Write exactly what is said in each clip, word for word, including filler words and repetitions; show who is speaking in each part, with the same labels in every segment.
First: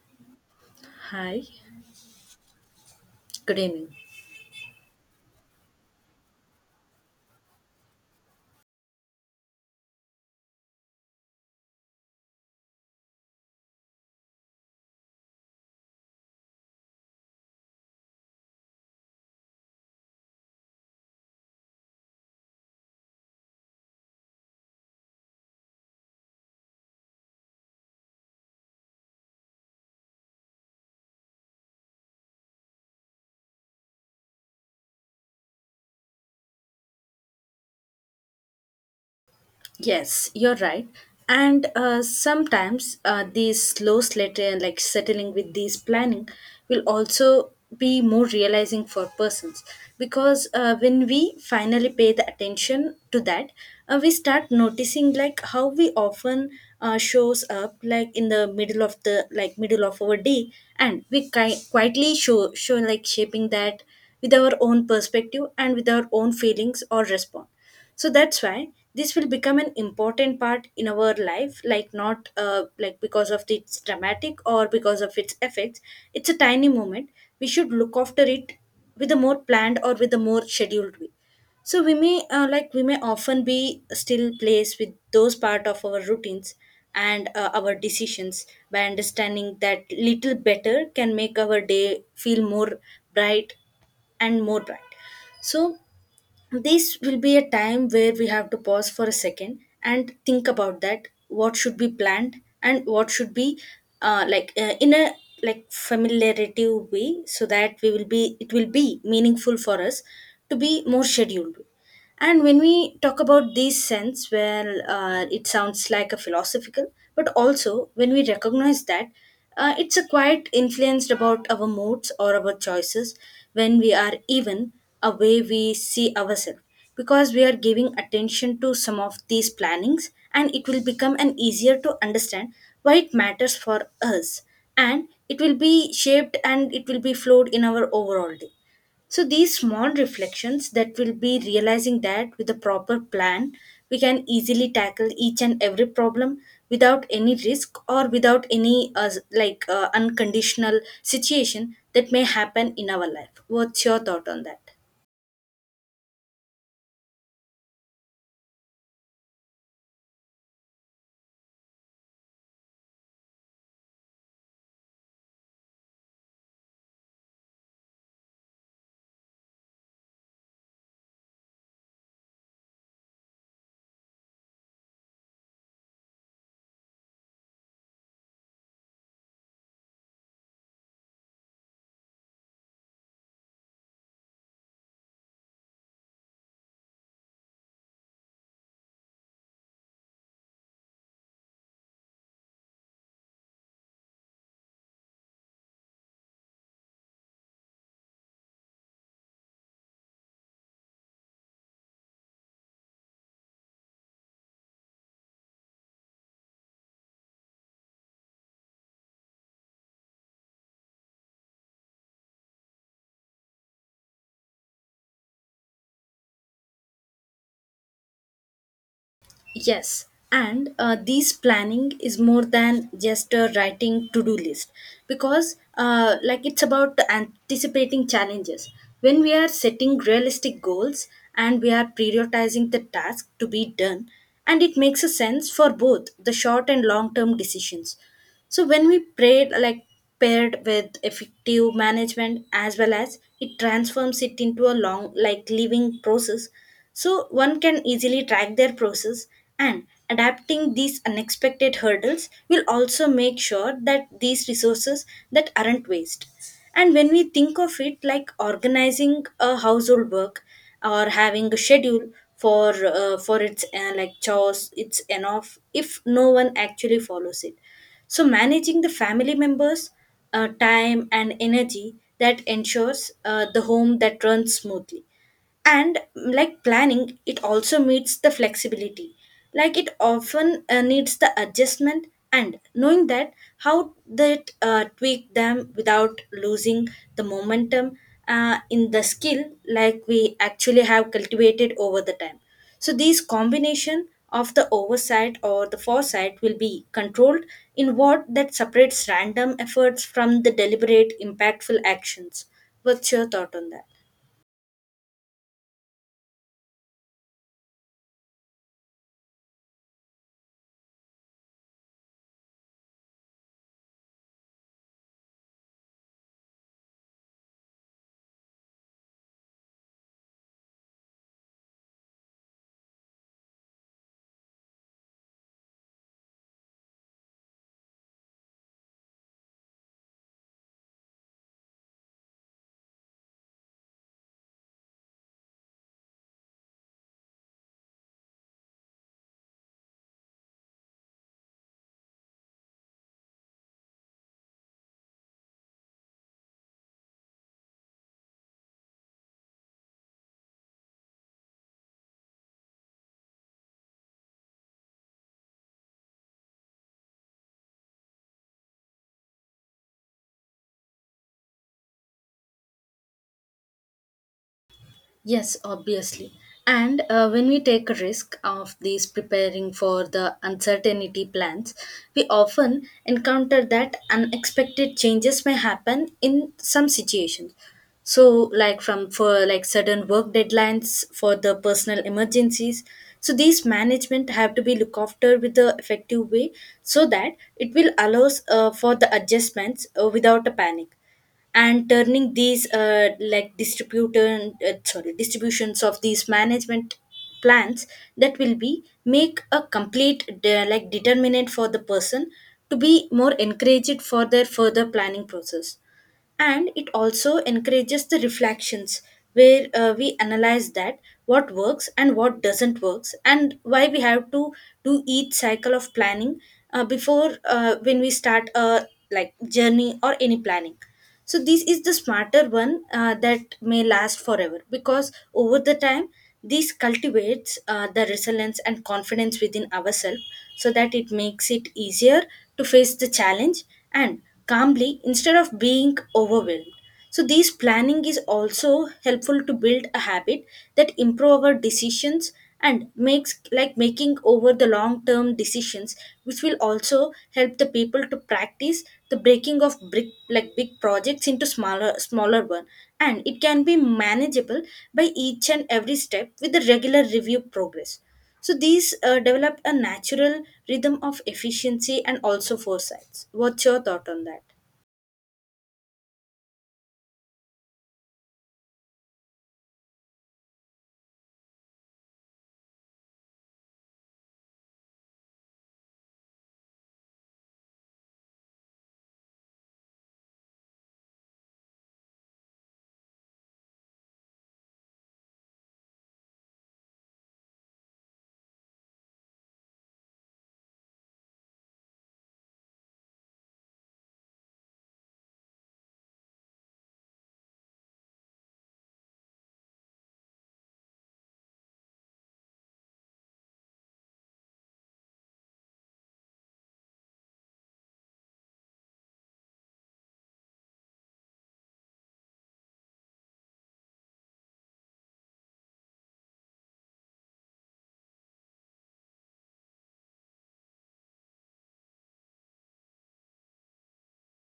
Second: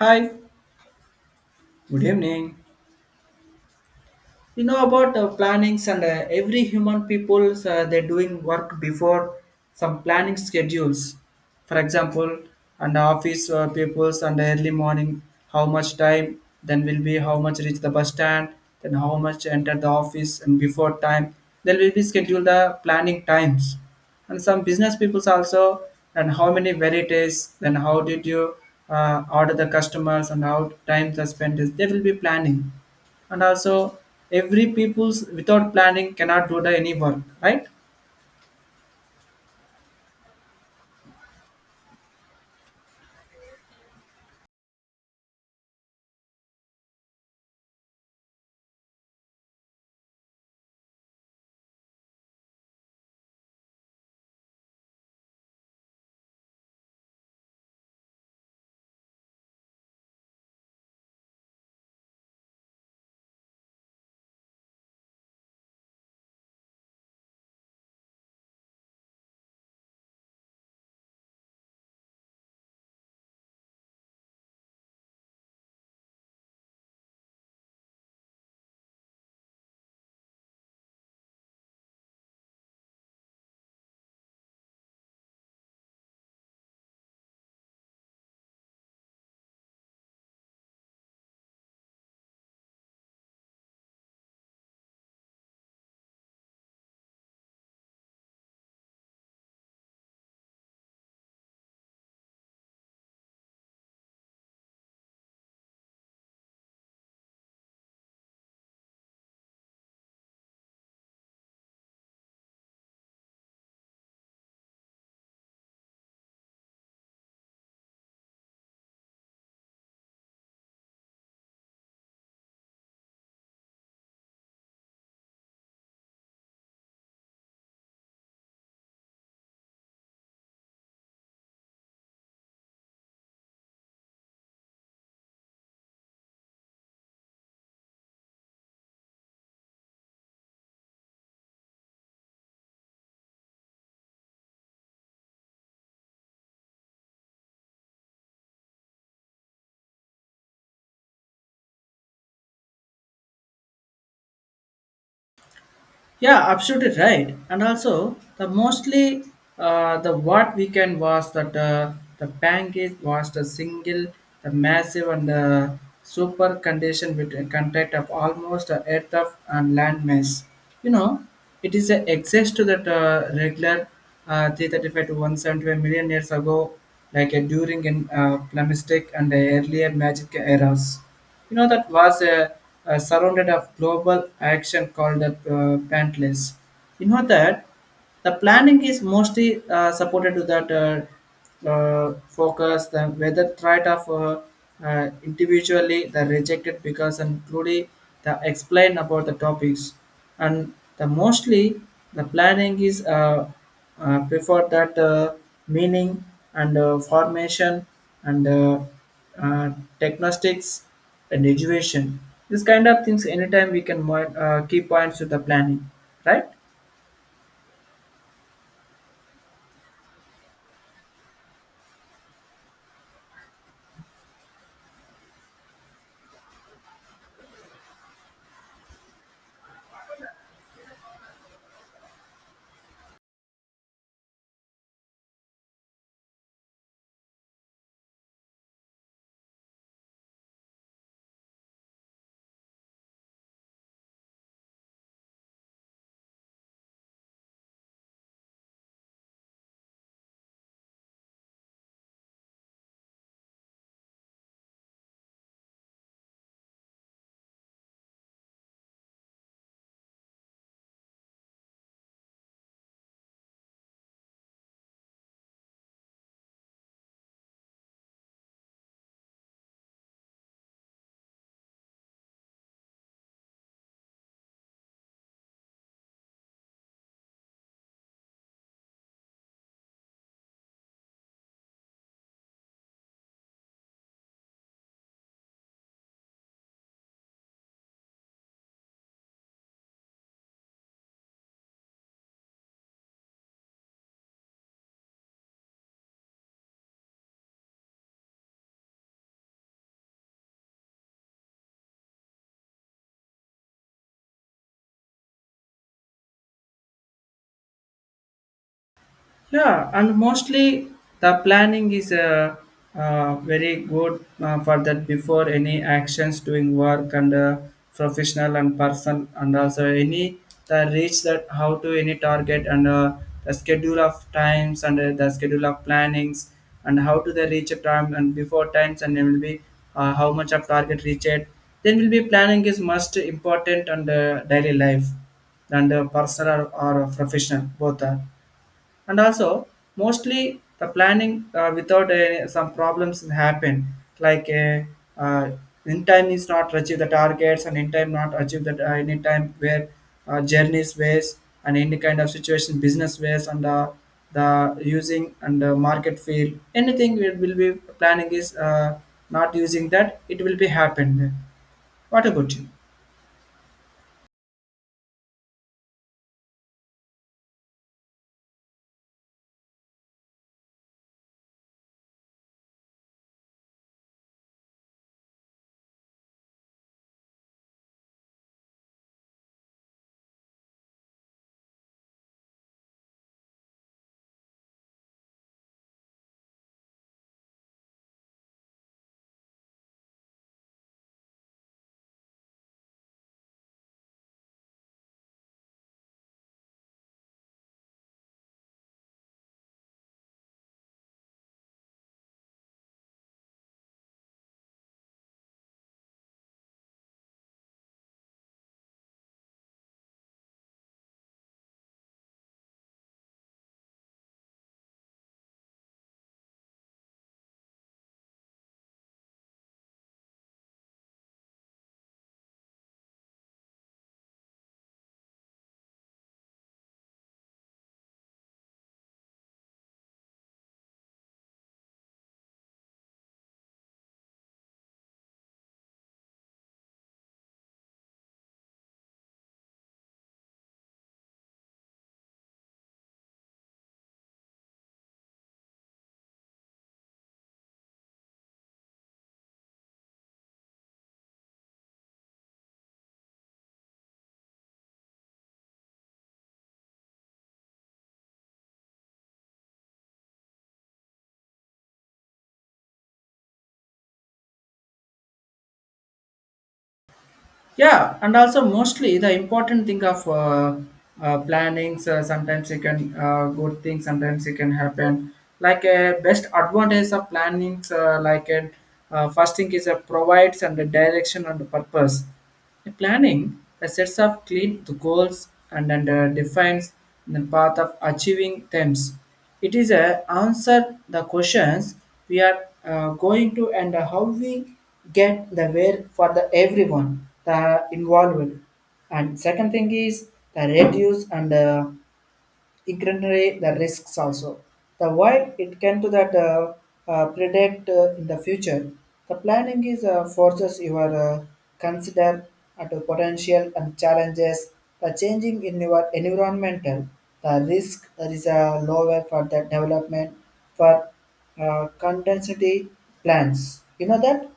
Speaker 1: Hi,
Speaker 2: Hi,
Speaker 1: good evening.
Speaker 2: good evening.
Speaker 1: You know about uh, plannings and uh, every human peoples uh, they're doing work before some planning schedules, for example, and office uh, peoples and early morning, how much time, then will be how much reach the bus stand, then how much enter the office and before time, there will be schedule the planning times. And some business peoples also, and how many varieties, then how did you uh, order the customers and how time the spend is they will be planning. And also every people's without planning cannot do the any work, right?
Speaker 2: Yes, you're right. And uh, Sometimes uh, these slow slater like settling with these planning will also be more realizing for persons because, uh, when we finally pay the attention to that, uh, we start noticing like how we often uh, shows up like in the middle of the like middle of our day, and we ki- quietly show show like shaping that with our own perspective and with our own feelings or response. So that's why this will become an important part in our life, like not uh, like because of its dramatic or because of its effects. It's a tiny moment, we should look after it with a more planned or with a more scheduled way. So we may uh, like we may often be still placed with those part of our routines and uh, our decisions, by understanding that little better can make our day feel more bright and more bright. So this will be a time where we have to pause for a second and think about that what should be planned, and what should be uh, like uh, in a like familiarity way, so that we will be it will be meaningful for us to be more scheduled. And when we talk about these sense, well, uh, it sounds like a philosophical, but also when we recognize that uh, it's a quite influenced about our moods or our choices, when we are even a way we see ourselves, because we are giving attention to some of these plannings, and it will become an easier to understand why it matters for us, and it will be shaped and it will be flowed in our overall day. So these small reflections that will be realizing that with a proper plan, we can easily tackle each and every problem without any risk or without any uh, like uh, unconditional situation that may happen in our life. What's your thought on that?
Speaker 1: Yeah, absolutely right. And also, the mostly uh, the what we can was that uh, the bank is was the single, the massive and the super condition with a contact of almost a earth of and land mass. You know, it is a access to that uh, regular uh, three thirty-five to one hundred seventy-five million years ago, like uh, during in uh, Plamistic and the earlier magic eras. You know, that was a, a surrounded of global action called the uh, Pantless. You know that the planning is mostly uh, supported to that uh, uh, focus the whether tried of uh, uh, individually the rejected because and truly the explain about the topics. And the mostly the planning is uh, uh, prefer that uh, meaning and uh, formation and uh, uh, diagnostics and education. This kind of things anytime we can mo- uh, key points to the planning, right?
Speaker 2: Yes, and uh, this planning is more than just a writing to do list because, uh, like, it's about anticipating challenges. When we are setting realistic goals and we are prioritizing the task to be done, and it makes a sense for both the short and long term decisions. So when we prayed like paired with effective management as well as it transforms it into a long like living process. So one can easily track their process, and adapting these unexpected hurdles will also make sure that these resources that aren't waste. And when we think of it like organizing a household work or having a schedule for uh, for its uh, like chores, it's enough if no one actually follows it. So, managing the family members, uh, time, and energy that ensures uh, the home that runs smoothly, and mm, like planning it also meets the flexibility like it often uh, needs the adjustment, and knowing that how that uh, tweak them without losing the momentum uh, in the skill like we actually have cultivated over the time. So these combination of the oversight or the foresight will be controlled in what that separates random efforts from the deliberate impactful actions. What's your thought on that?
Speaker 1: Yeah, and mostly the planning is uh, uh, very good uh, for that before any actions doing work and uh, professional and person, and also any the reach that how to any target and uh, the schedule of times and uh, the schedule of plannings, and how to the reach a time and before times, and then will be uh, how much of target reach it, then will be planning is most important. And uh, daily life and uh, personal or, or professional, both are. And also mostly the planning uh, without uh, some problems happen, like uh, uh, in time is not achieve the targets, and in time not achieve that uh, any time where uh, journeys ways and any kind of situation business ways and uh, the using and the market field anything we will be planning is uh, not using, that it will be happened. What about you?
Speaker 2: Yes, obviously. And uh, When we take a risk of these preparing for the uncertainty plans, we often encounter that unexpected changes may happen in some situations. So, like from for like sudden work deadlines for the personal emergencies. So these management have to be looked after with the effective way so that it will allows uh, for the adjustments uh, without a panic, and turning these uh, like distributor uh, sorry distributions of these management plans that will be make a complete de- like determinant for the person to be more encouraged for their further planning process. And it also encourages the reflections where uh, we analyze that what works and what doesn't works, and why we have to do each cycle of planning uh, before uh, when we start a like journey or any planning. So this is the smarter one uh, that may last forever because over the time this cultivates uh, the resilience and confidence within ourselves, so that it makes it easier to face the challenge and calmly instead of being overwhelmed. So, this planning is also helpful to build a habit that improve our decisions and makes like making over the long term decisions, which will also help the people to practice the breaking of brick like big projects into smaller smaller one, and it can be manageable by each and every step with the regular review progress. So these uh, develop a natural rhythm of efficiency and also foresights. What's your thought on that?
Speaker 1: Yeah, and also mostly the important thing of uh, uh, planning, so sometimes it can uh, good thing, sometimes it can happen, like a best advantage of planning uh, like a uh, first thing is a provides and the direction and the purpose. The planning the sets of clean the goals and, and uh, defines the path of achieving them. It is a answer the questions we are uh, going to and how we get the where for the everyone the involved. And second thing is the reduce and uh, ignorate the risks also. The why it can to that uh, uh, predict uh, in the future. The planning is uh, forces you are uh, consider at the potential and challenges. The changing in your environmental, the risk there is a lower for the development for uh, contingency plans. You know that.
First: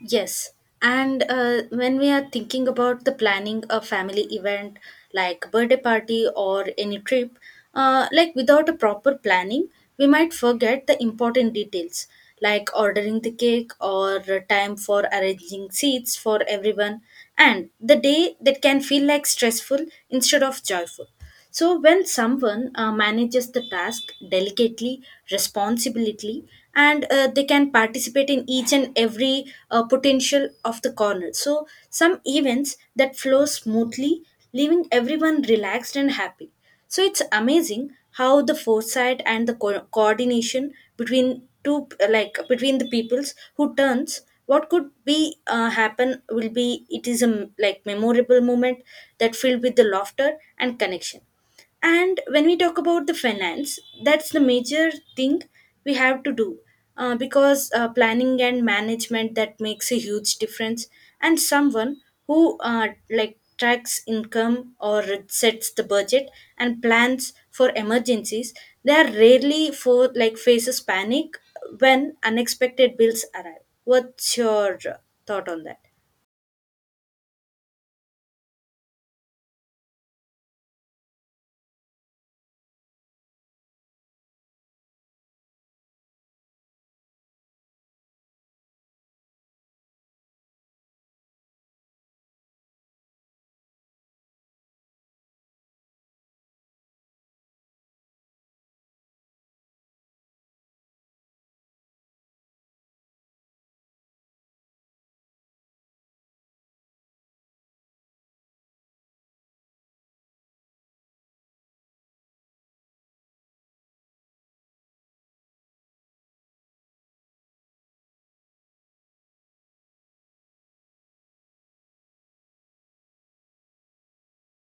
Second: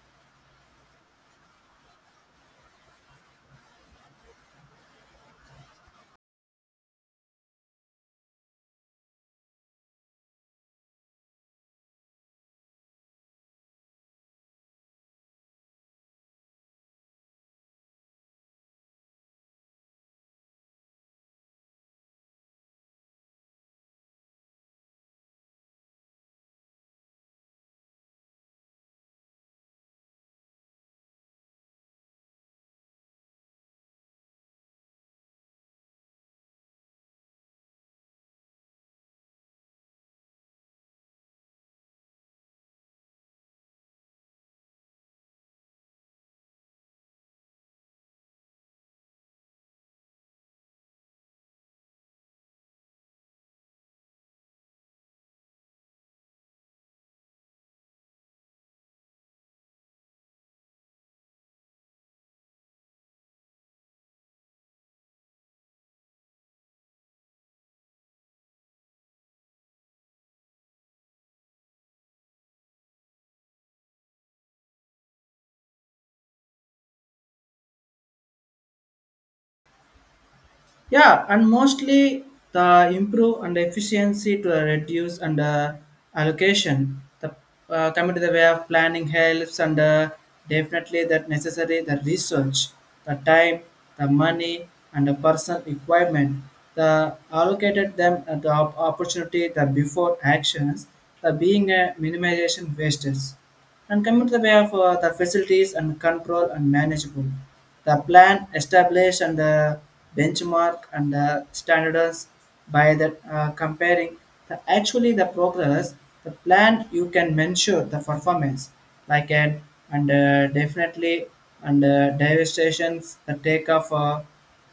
Speaker 2: Yes, and uh, when we are thinking about the planning a family event like birthday party or any trip, uh, like without a proper planning, we might forget the important details like ordering the cake or time for arranging seats for everyone, and the day that can feel like stressful instead of joyful. So, when someone uh, manages the task delicately, responsibility, and uh, they can participate in each and every uh, potential of the corner. So, some events that flow smoothly, leaving everyone relaxed and happy. So, it's amazing how the foresight and the co- coordination between two like between the peoples who turns what could be uh, happen will be it is a m- like memorable moment that filled with the laughter and connection. And when we talk about the finance, that's the major thing we have to do uh, because uh, planning and management that makes a huge difference. And someone who uh, like tracks income or sets the budget and plans for emergencies, they are rarely for like faces panic when unexpected bills arrive. What's your uh, thought on that?
Speaker 1: Yeah, and mostly the improve and efficiency to reduce and uh, allocation. The uh, coming to the way of planning helps, and uh, definitely that necessary the research, the time, the money, and the personal requirement. The allocated them at the op- opportunity the before actions, the being a minimization wastes. And coming to the way of uh, the facilities and control and manageable. The plan established and the benchmark and the standards by the uh, comparing the actually the progress, the plan you can measure the performance like an, and uh, definitely and uh, devastations the take of uh,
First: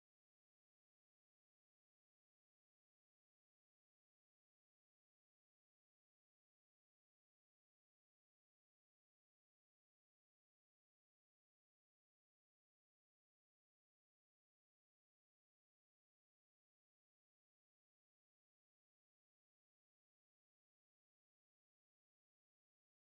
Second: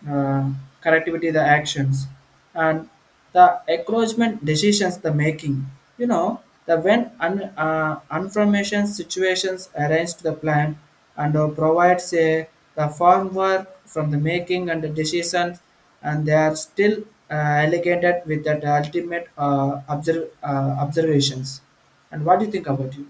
Speaker 1: uh, correctivity the actions and the encroachment decisions the making. You know, the when un, uh, information situations arranged the plan and uh, provides a the farm work from the making and the decisions, and they are still uh, allocated with that ultimate uh, observ- uh, observations. And what do you think about it?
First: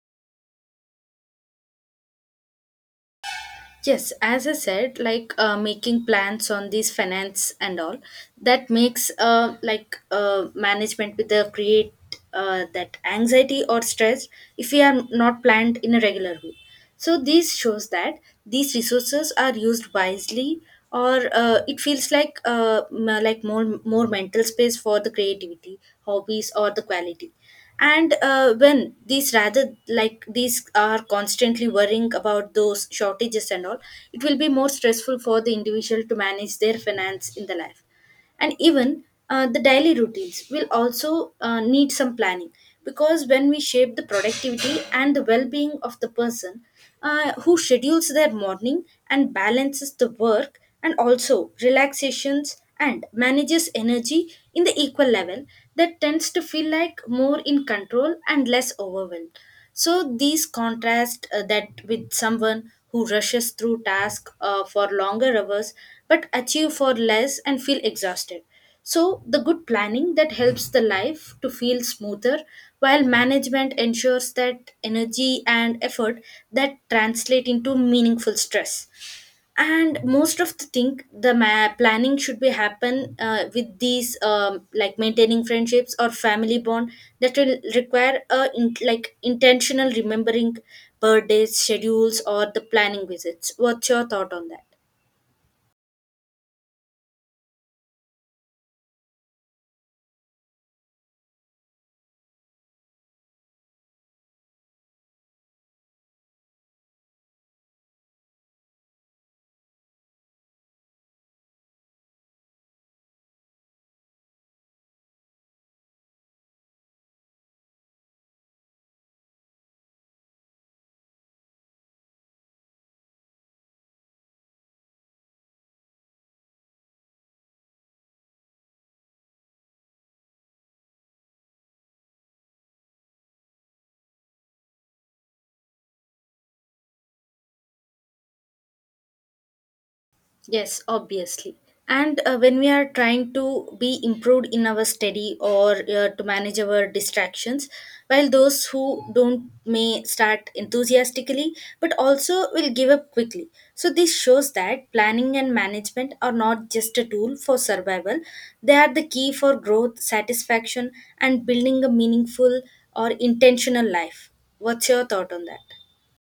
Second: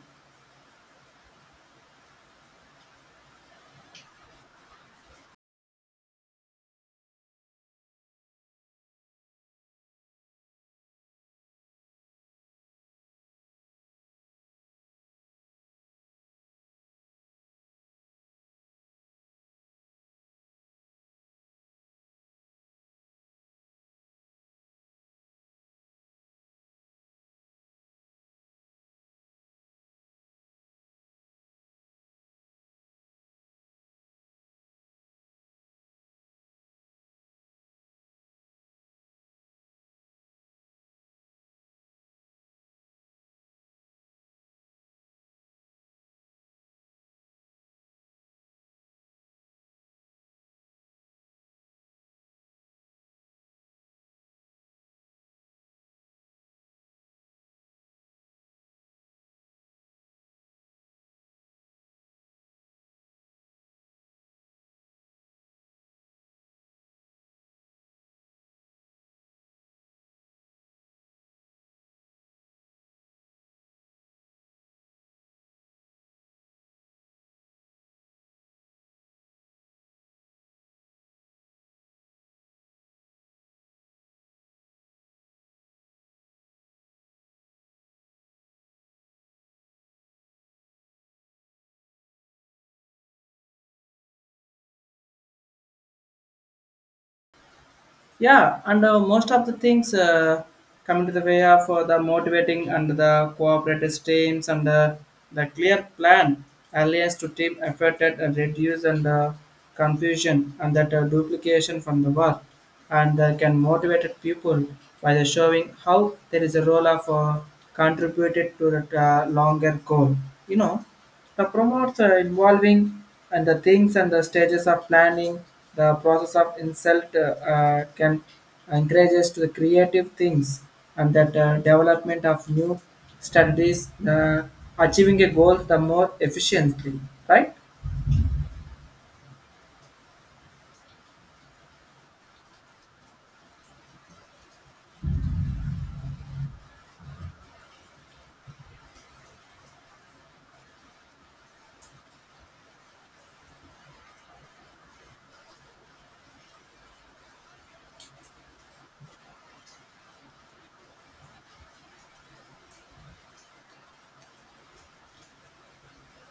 Speaker 2: Yes, as I said, like uh, making plans on these finance and all, that makes uh, like uh, management with the create uh, that anxiety or stress if we are not planned in a regular way. So this shows that these resources are used wisely, or uh, it feels like uh, m- like more more mental space for the creativity, hobbies, or the quality. And uh, when these rather like these are constantly worrying about those shortages and all, it will be more stressful for the individual to manage their finance in the life. And even uh, the daily routines will also uh, need some planning, because when we shape the productivity and the well-being of the person uh, who schedules their morning and balances the work and also relaxations and manages energy in the equal level, that tends to feel like more in control and less overwhelmed. So these contrast uh, that with someone who rushes through tasks uh, for longer hours but achieve for less and feel exhausted. So the good planning that helps the life to feel smoother, while management ensures that energy and effort that translate into meaningful stress. And most of the thing the ma- planning should be happen uh, with these um, like maintaining friendships or family bond that will require a in- like intentional remembering birthdays schedules or the planning visits. What's your thought on that?
Speaker 1: Yeah, and uh, most of the things uh, come into the way of uh, the motivating and the cooperative teams and uh, the clear plan alliance to team effort and reduce and uh, confusion and that uh, duplication from the work, and uh, can motivate people by the showing how there is a role of uh, contributed to the uh, longer goal. You know, the promotes are involving and the things and the stages of planning, the process of insult uh, uh, can encourage us to the creative things and that uh, development of new strategies, the achieving a goal the more efficiently, right?
Speaker 2: Yes, obviously. And uh, When we are trying to be improved in our study or uh, to manage our distractions, while those who don't may start enthusiastically but also will give up quickly. So, this shows that planning and management are not just a tool for survival, they are the key for growth, satisfaction, and building a meaningful or intentional life. What's your thought on that?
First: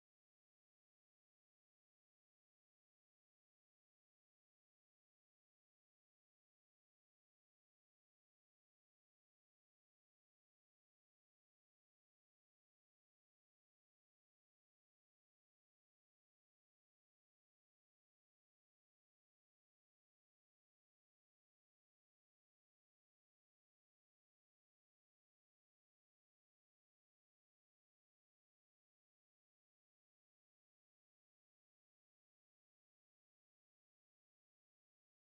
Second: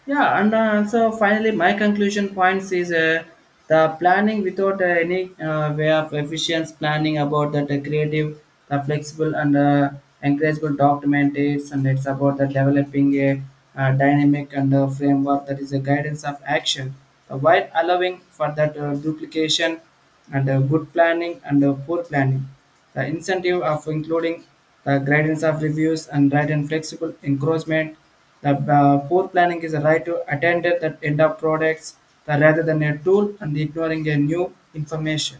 Speaker 1: Yeah, and uh, so finally, my conclusion points is uh, the planning without uh, any uh, way of efficient planning about that uh, creative, the flexible and uh, encourageable document is, and it's about the developing a uh, dynamic and uh, framework that is a guidance of action, uh, while allowing for that uh, duplication and uh, good planning and uh, poor planning. The incentive of including the guidance of reviews and right and flexible encroachment, the uh, poor planning is a right to attend at the end of products the, rather than a tool and ignoring a new information.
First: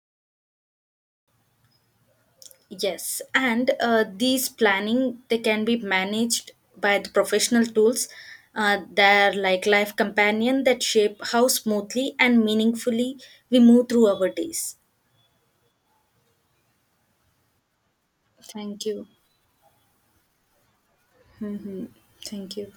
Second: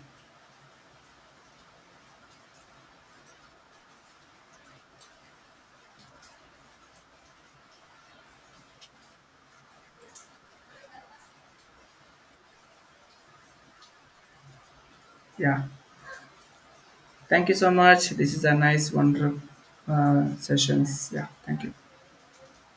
Speaker 2: Yes, and uh, these planning they can be managed by the professional tools. Uh, they're like life companion that shape how smoothly and meaningfully we move through our days.
Speaker 1: Yeah. Thank you so much. This is a
Speaker 2: Thank
Speaker 1: nice,
Speaker 2: you.
Speaker 1: wonderful uh, sessions. Yeah. Thank you.
Speaker 2: Hmm. Thank you.